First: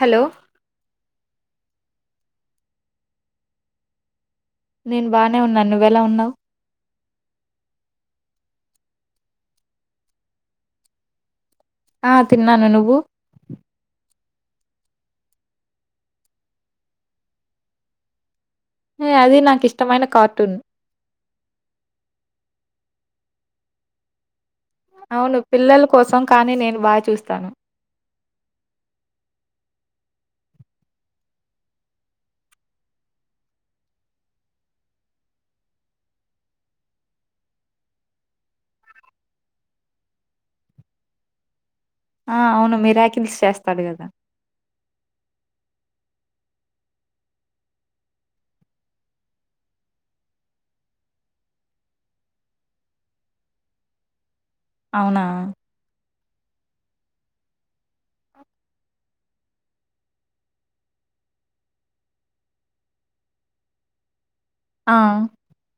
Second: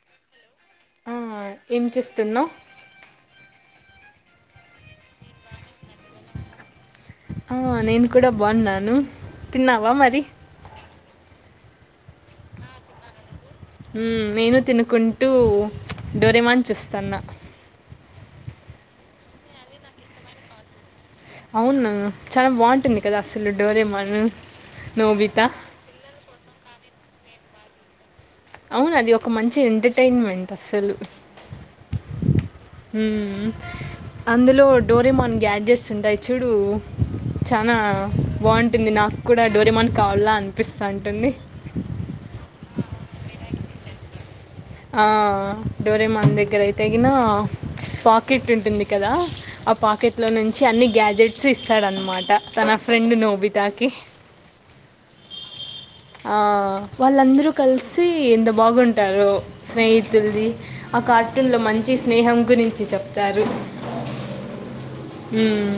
Hello అ ఏం చేస్తున్నావు నేను బానే ఉన్నాను నువ్వెలా ఉన్నావ్ ఆ నేను కూడా బాగున్నాను తిన్నావా మరి ఆ తిన్నాను నువ్వు నేను తినుకుంటూ డోరెమాన్ చూస్తాన్న అది నాకు ఇష్టమైన కార్టూన్ అవును చా బాగుంటుంది కదా అసలు డోరెమాన్ అవును పిల్లల కోసం కానీ నేను బాగా చూస్తాను అవును అది ఒక మంచి ఎంటర్టైన్మెంట్ అసలు, మ్ అందులో డోరెమాన్ గ్యాడ్జెట్స్ ఉంటాయి చూడు, చాలా బాగుంటుంది నాకు కూడా డోరేమాన్ కావాల అనిపిస్త ఉంటుంది. ఆ అవును మీర్యాకిల్స్ చేస్తాడు కదా ఆ డోరేమాన్ దగ్గర అయితేగిన, పాకెట్ ఉంటుంది కదా, ఆ పాకెట్లో నుంచి అన్ని గ్యాజెట్స్ ఇస్తాడన్నమాట తన ఫ్రెండ్ నోబితాకి అవునా ఆ వాళ్ళందరూ కలిసి ఎంత బాగుంటారో, స్నేహితుల్ది ఆ కార్టూన్లో మంచి స్నేహం గురించి చెప్తారు ఆ మ్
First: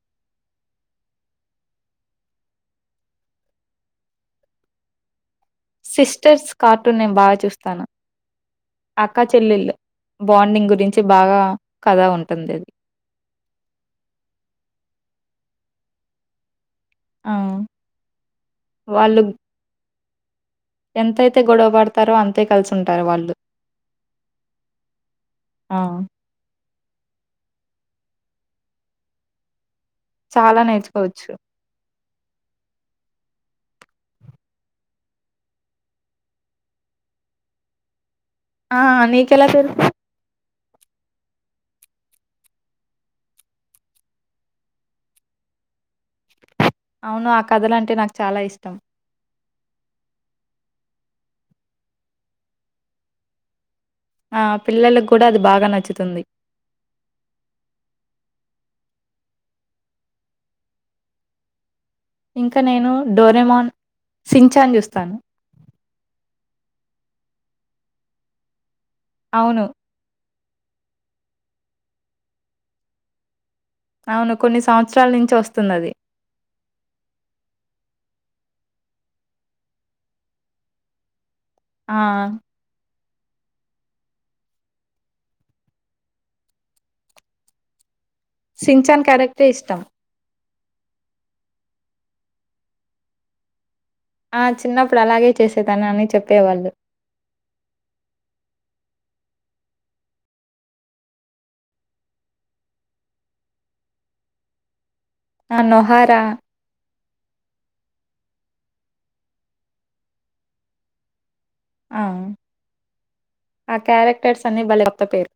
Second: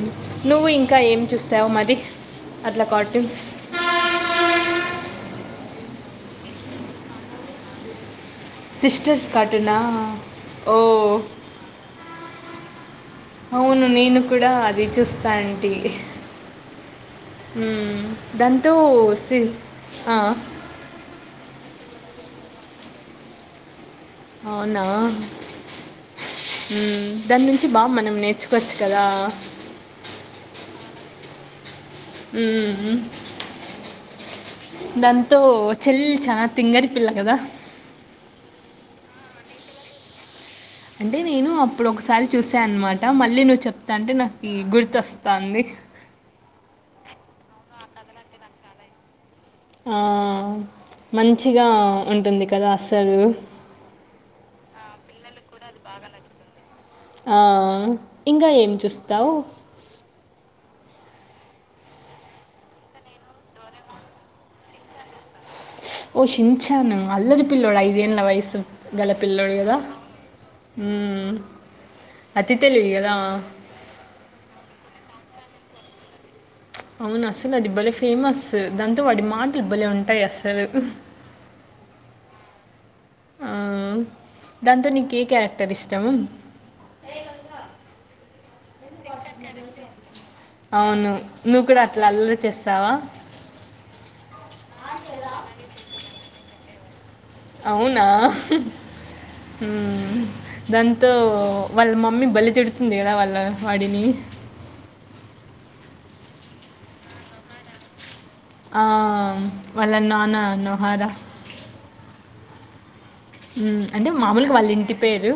నువ్వు ఇంకా ఏం చూసావు మరి అట్లా కార్ట్యూన్స్ సిస్టర్స్ కార్టూన్ నేను బాగా చూస్తాను అక్కా సిస్టర్స్ చెల్లెళ్ల్ కార్టూనా బాండింగ్ ఓ గురించి బాగా కథ ఉంటుంది అది అవును నేను కూడా అది చూస్తా అడి ఆ దాంతో వాళ్ళు సిల్ ఆ ఎంతైతే గొడవ పడతారో అంతే కలిసుంటారు వాళ్ళు అవునా ఆ హమ్ దాని నుంచి బాగా మనం నేర్చుకోవచ్చు కదా చాలా నేర్చుకోవచ్చు ఉ దాంతో చెల్లి చాలా తింగరి పిల్ల కదా ఆ నీకెలా పెరుకు అంటే నేను అప్పుడు ఒకసారి చూసానునమాట మళ్ళీ నువ్వు చెప్తాంటే నాకు గుర్తొస్తుాంది అవును ఆ కథలు అంటే నాకు చాలా ఇష్టం ఆ మంచిగా ఉంటుంది కదా అస్సలు ఆ పిల్లలలకు కూడా అది బాగా నచ్చుతుంది ఆ ఇంకా ఏం చూస్తావు ఇంకా నేను డోరెమాన్ సించాన్ చూస్తాను ఓ సీన్ షాన్ ఆ అల్లరి పిలోడు ఐదుేళ్ల వయసు గల పిల్లోడు అవును. కథ మ్మ్ అతి తెలివికదా అవును కొన్ని సంవత్సరాల నుంచి వస్తుంది అది అవును అసలు అది బలే ఫేమస్ దాంతో వాడి మాటలు బలే ఉంటాయి అసలు ఆ దాతో నిక్ ఏ కారెక్టర్ ఇష్టం సిఛాన్ క్యారెక్టర్ ఏ ఇష్టం అవును నువ్వు కూడా అట్లా అల్లరి చేస్తావా ఆ చిన్నప్పుడు అలాగే చేసేదాని అని చెప్పేవాళ్ళు అవునా మ్మ్ దాంతో వాళ్ళ మమ్మీ బలే తిడుతుంది కదా వాళ్ళ వాడిని ఆ నొహర ఆ వాళ్ళ నాన్న నొహార ఆ ఆ అంటే క్యారెక్టర్స్ మామూలుకి అన్నీ వాళ్ళ భలే ఇంటి కొత్త పేరు పేర్లు.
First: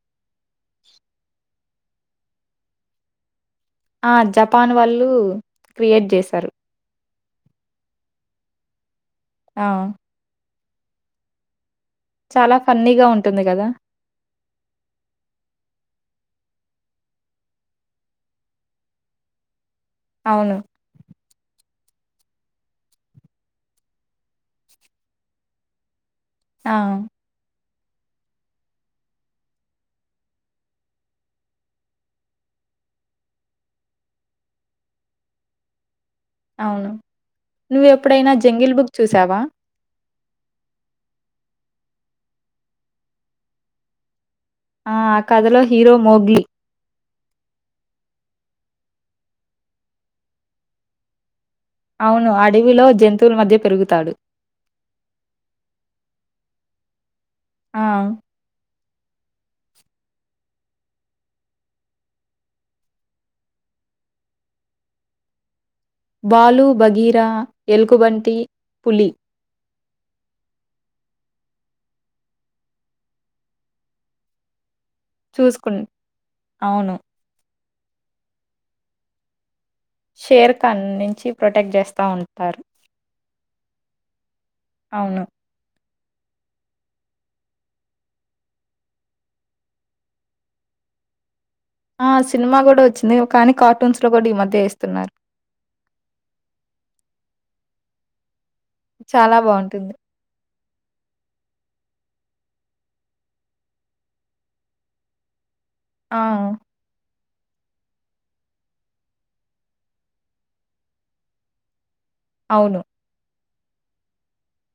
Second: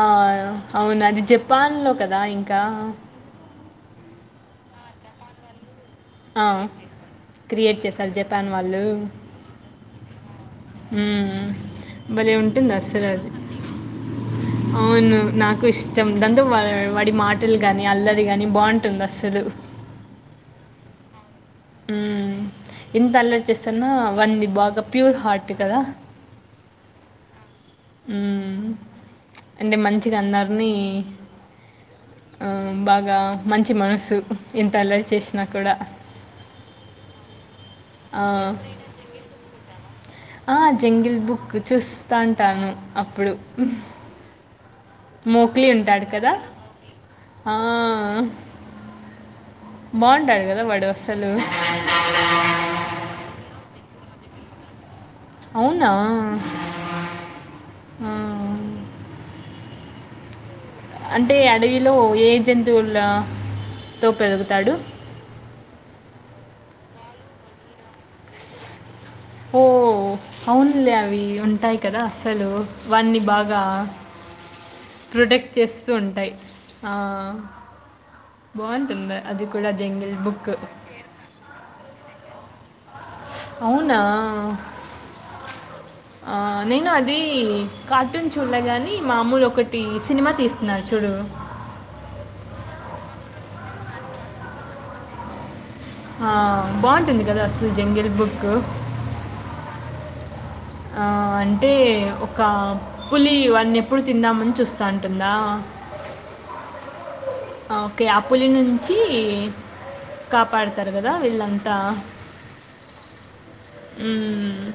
ఆ అవును అది చెప్ తుపాన్లో కదా ఇంకా ఆ జపాన్ వాళ్ళు క్రియేట్ ఆ! చేశారు క్రియేట్ చేశారు జపాన్ వాళ్ళు ఆ మ్మ్ బలే చాలా ఉంటుంది ఫన్నీగా అస్సలు అది ఉంటుంది గదా! అవును నాకు ఇష్టం దండు వడి మాటలు కాని అల్లరి కాని బాగుంటుంది అస్సలు అవును మ్మ్ ఎంత అల్లరి చేేస్తానా వాడిది బాగా ప్యూర్ హార్ట్ కదా ఆ మ్మ్ అంటే మంచిగా అందరిని బాగా మంచి మనసు ఎంత అలరి చేసినా కూడా అవును నువ్వు ఆ! ఎప్పుడైనా జంగిల్ బుక్ చూసావా ఆ జంగిల్ బుక్ చూస్తాంటాను అప్పుడు ఆ ఆ కథలో మోక్లీ హీరో ఉంటాడు కదా! మోగ్లి ఆ బాగుంటాడు కదా వాడు అస్సలు అవును. అడవిలో జంతువుల మధ్య పెరుగుతాడు. అవునా అ ఆ! అంటే అడవిలో ఏ జంతువుల తో పెరుగుతాడు పాలు బగీరా ఎల్కుబంటి పులి ఓ అవున్లే అవి ఉంటాయి కదా అసలు వాన్నీ బాగా ప్రొటెక్ట్ చూసుకున్ చేస్తూ ఉంటాయి ఆ అవును. బావుంటద అదికు షేర్కాన్ నుంచి ప్రొటెక్ట్ చేస్తా ఉం తరు అవునా అవును. ఆ నేను అది కార్టూన్ చూడలే గాని మామూలు ఒకటి సినిమా తీస్తున్నారు చూడు ఆ సినిమా కూడా వచ్చింది కానీ కార్టూన్స్ లో కూడా ఈ మధ్య వేస్తున్నారు ఆ బాగుంటుంది కదా అస్ల్ జంగిల్ బుక్ చాలా బాగుంటుంది ఆ అంటే ఒక పులి వాన్ని ఎప్పుడు తిందామని చూస్తా ఉంటుందా ఆ! ఓకే ఆ పలి నుంచి కాపాడుతారు కదా వీళ్ళంతా అవును ఉమ్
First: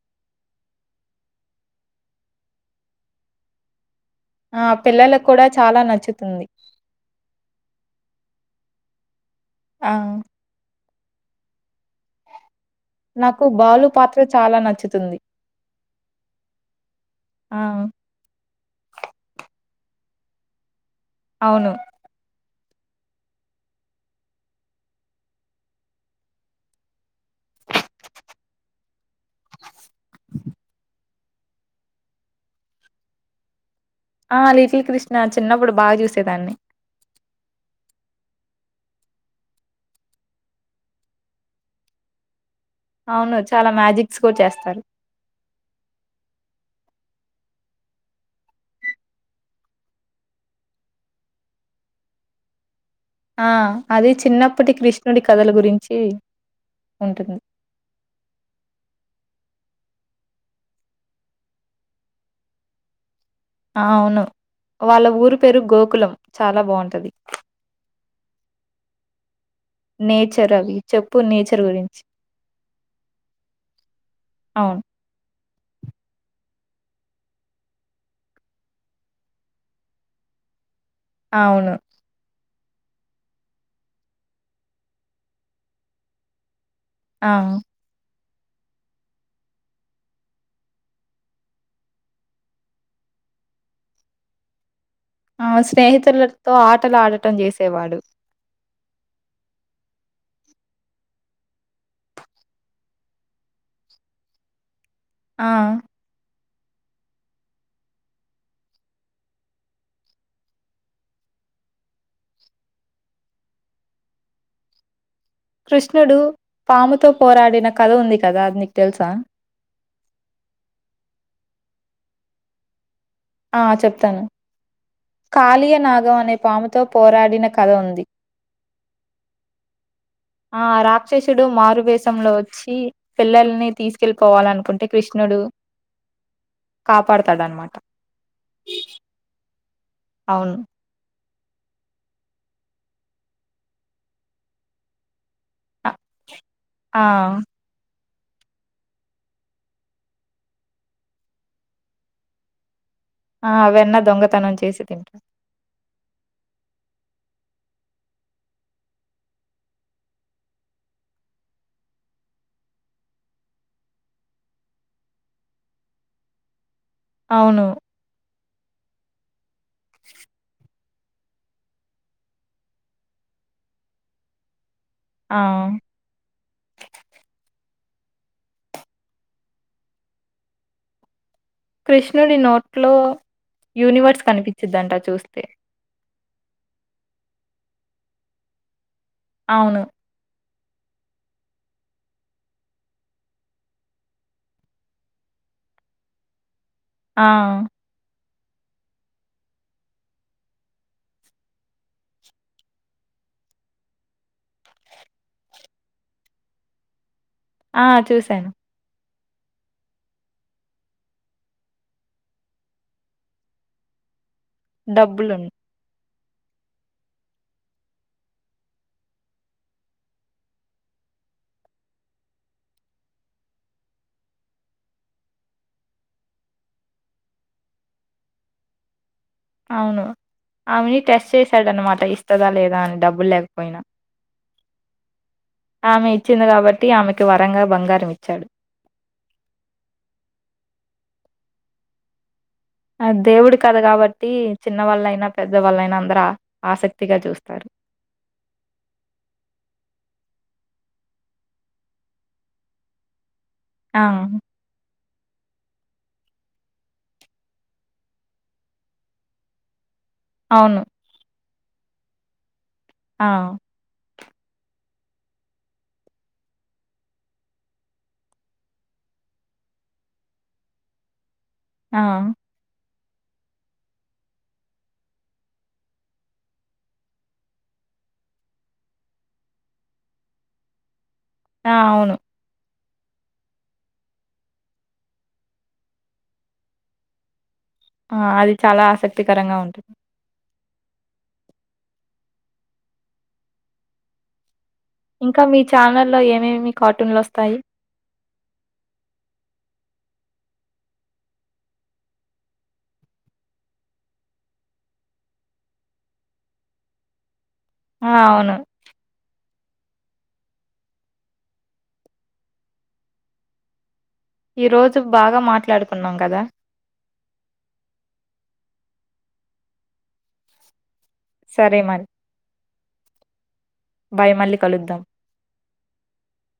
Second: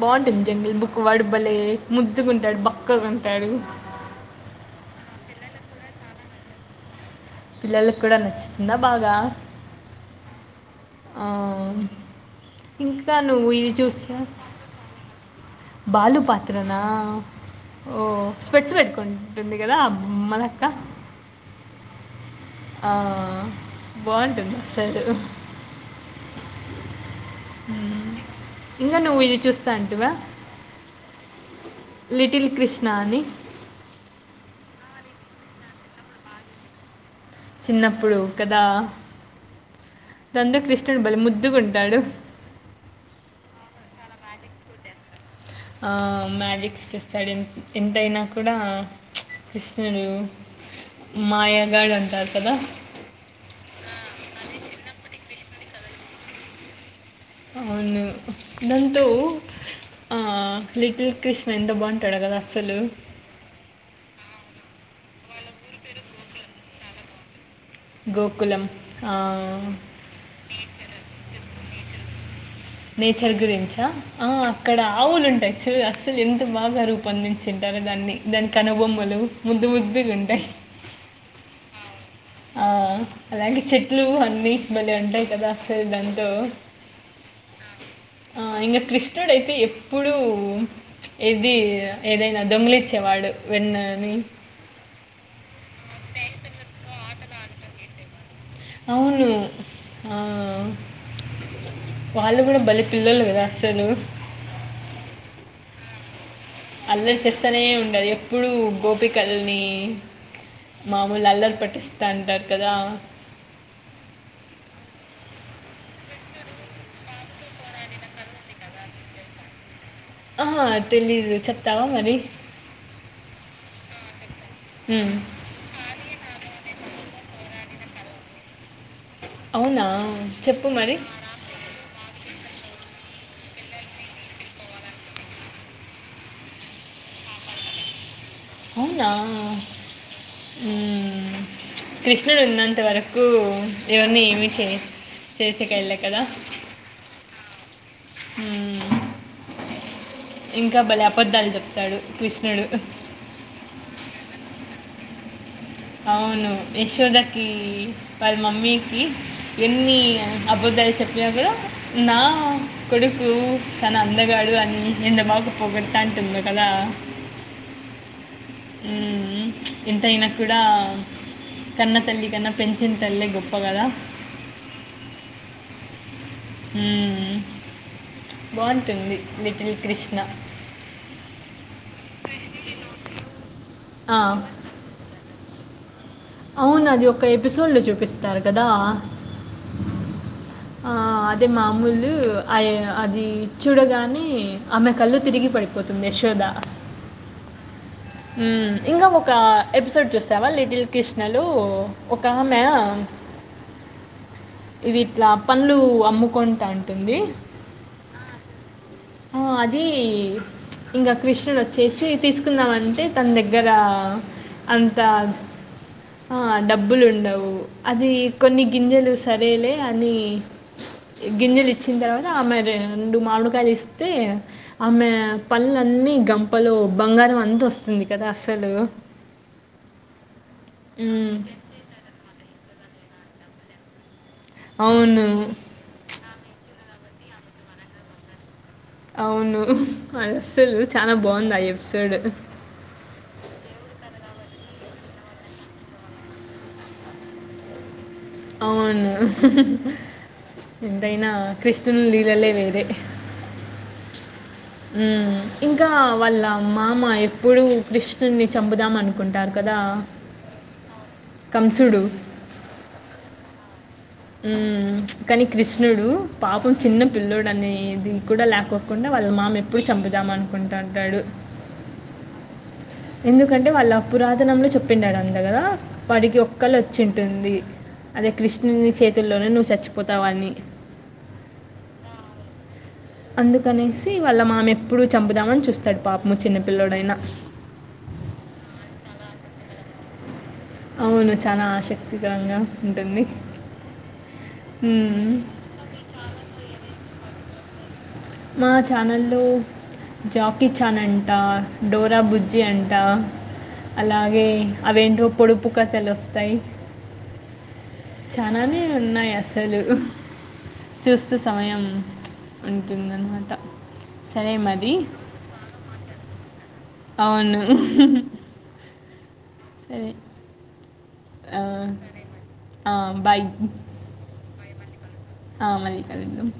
బాగుంటుంది జంగల్ బుక్కు వడుబలే ముద్దుగుంటాడు బక్కగఉంటాడు ఆ పిల్లలకు కూడా చాలా నచ్చుతుంది పిల్లలకి కూడా నచ్చుతుందా బాగా ఆ ఆహ్ నాకు బాలు పాత్ర చాలా నచ్చుతుంది బాలు పాత్రనా ఆ! ఓ స్పెట్స్ పెట్టుకుంటుంది కదా అబ్ ఉమనక్క అవును ఆ బాగుంటుంది సారు ఉం ఇంకా నువ్వు ఇది చూస్తా అంటివా లిటిల్ కృష్ణా అని ఆ లిటిల్ కృష్ణ చిన్నప్పుడు బాగా చూసేదాన్ని చిన్నప్పుడు కదా దంతో కృష్ణుడు బలిముద్దుగుంటాడు అవును చాలా మ్యాజిక్స్ కూడా చేస్తారు ఆహ్ మ్యాజిక్స్ చేస్తాడు ఎ ఎంతైనా కూడా కృష్ణుడు మాయాగాడు అంటారు కదా ఆ అది చిన్నప్పటి కృష్ణుడి కథల గురించి ఉంటుంది. అవును దాంతో ఆ లిటిల్ కృష్ణ ఎంత బాగుంటాడు కదా అసలు అవును వాళ్ళ ఊరు పేరు గోకులం చాలా బాగుంటది గోకులం ఆ, నేచర్ అవి చెప్పు నేచర్ గురించి [inaudible] నేచర్ గురించా ఆ అక్కడ అవును. ఆవులు ఉంటాయి చ్చుర్ అస్సలు ఎంత బాగా రూపొందించింటారుో దాన్ని దాని కనుబొమ్మలు ముద్దు ముద్దుగ్ ఉంటాయి అవును ఆ అలాగే చెట్లు అన్ని బలే ఉంటాయి కదా అసల్ దాంతో ఆ ఇంకా కృష్ణుడుయితే ఎప్పుడూ ఏది ఏదైనా దొంగలిచ్చేవాడు వెన్నని ట్ చేసేవాడు అవును వాళ్ళు కూడా బళ పిల్లలు క రాస్తాను ఆ అల్లరి చేస్తూనే ఉండాలి ఎప్పుడూ గోపికలని మామూలు అల్లరి పట్టిస్తాంటారు కదా కృష్ణుడు పాముతో పోరాడిన కథ ఉంది కదా అనికి తెలుసా ఆ తెలీదు చెప్తావా మరి ఆ చెప్తాను హ్మ్. కాళయ నాగం అనే పాముతో పోరాడిన కథ ఉంది అవునా? చెప్పు ఆ మరి. రాక్షసుడు మారువేశంలో వచ్చి పిల్లల్ని తీసుకెళ్ళిపోవాలనుకుంటే కృష్ణుడు కాపాడుతాడ అనమాట అవునా అవును కృష్ణను విన్నంత వరకు ఎవరిని ఏమి చే చే చ్చ అ కల కదా ఆ! హ్మ్ ఇంకా భలే అబద్ధాలు చెప్తాడు కృష్ణుడు ఆ అవన్న దొంగతనం చేసి తింటాారు అవును యశోదకి వారి మమ్మీకి ఎన్ని అబుతాలు చెప్పినా కూడా నా కొడుకు చాలా అందగాడు అని ఎంతబాకు పోగొడతా అంటుంది కదా అవును ఉ ఉమ్ ఇంత అయన కూడా కన్నా తల్లి కన్నా పెంచిన తల్లే గొప్ప కదా అ బాగుంటుంది లిటిల్ కృష్ణ కృష్ణుడి నోట్లో ఆ, యూనివర్స్ కనిపించిద్దంట చూస్తే అవును అది ఒక ఎపిసోడ్ లో చూపిస్తారు కదా అవును ఆ అదే మామూలు అయ అది చూడగానే ఆమె కళ్ళ తిరిగి పడిపోతుంది యశోద ఆ ఇంకా ఒక ఎపిసోడ్ చూసావా లిటిల్ కృష్ణలు ఒక ఆమె ఇది ఇట్లా పనులు అమ్ముకుంట అంటుంది ఆ చూశాను ఆ అది ఇంకా కృష్ణన్ వచ్చేసి తీసుకుందమంటే తన దగ్గర అంతా డబ్బులున్ డబ్బులు ఉండవు అది కొన్ని గింజలు సరేలే అని గింజలు ఇచ్చిన తర్వాత మరి రెండు మామిలుకాయలు ఇస్త అయితే ఆమె పనులన్నీ గంపలో బంగారం అంత వస్తుంది కదా అసలు అవును ఆమెని టెస్ట్ హ్మ్. చేసాడనమాట ఇస్తదా లేదా అనిది డబ్బులు లేకపోయినా అవును ఆమె ఇచ్చింది కాబట్టి ఆమెకి వరంగా బంగారం ఇచ్చాడు అవును అసలు చాలా బాగుంది ఆ ఎపిసోడ్ ఆ దేవుడు కద కాబట్టి చిన్న వాళ్ళయినా పెద్దవాళ్ళైనా అందర ఆసక్తిగా చూస్తారు అవును ఎంతైనా కృష్ణున్ని లీళ్లలే వేరే ఆ ఉ ఇంకా వాళ్ళ మామ ఎప్పుడుూ కృష్ణుని చంపుదాం అనుకుంటారు కదా అవును కంసుడు ఆ హ్మ్ ప్చ్ కానీ కృష్ణుడు పాపం చిన్న పిల్లోడ్నని దీనికి కూడా లేకోకుండా వాళ్ళ మామ ఎప్పుడు చంపుదామ అనుకుంటుంటాడు. ఆ ఎందుకంటే వాళ్ళ పురాతనంలో చెప్పిండాడంట కదా. వాడికి ఒక్క కళ్ళ వచ్చింటుంది అదే కృష్ణుని చేతుల్లోనే నువ్వు చచ్చిపోతావని. ఆ అవును అందుకనేసి వాళ్ళ మామెప్పుడు చంపుదామని చూస్తాడు పాపము చిన్నపిలోడైనా ఆ అది చాలా ఆసక్తికరంగా ఉంటుంది. అవును చాలా ఆసక్తికరంగా ఉంటుంది. ఇంకా మీ ఛానల్ల్లో ఏమేమి కార్టూన్లు వస్త్ తయి మా ఛానల్లో జాకీ ఛాన్ అంట, డోరా బుజ్జి అంట, అలాగే అవేంటో పొడుపు కథలు వస్తాయి. ఆ! అవును. చానానే ఉన్నాయి అస్ అసలు ఉహ్ చూస్తే సమయం ప్చ్ ఉంటుందన్నమాట. సరే ఈ మరి రోజు బాగా మాట్లాడుకున్నాం కదా. అవును సరే సరే మరీ ఆ బాయ్ బాయ్ మళ్ళీ కలుద్దాం ఆహ్ మళ్ళీ కలుద్దాం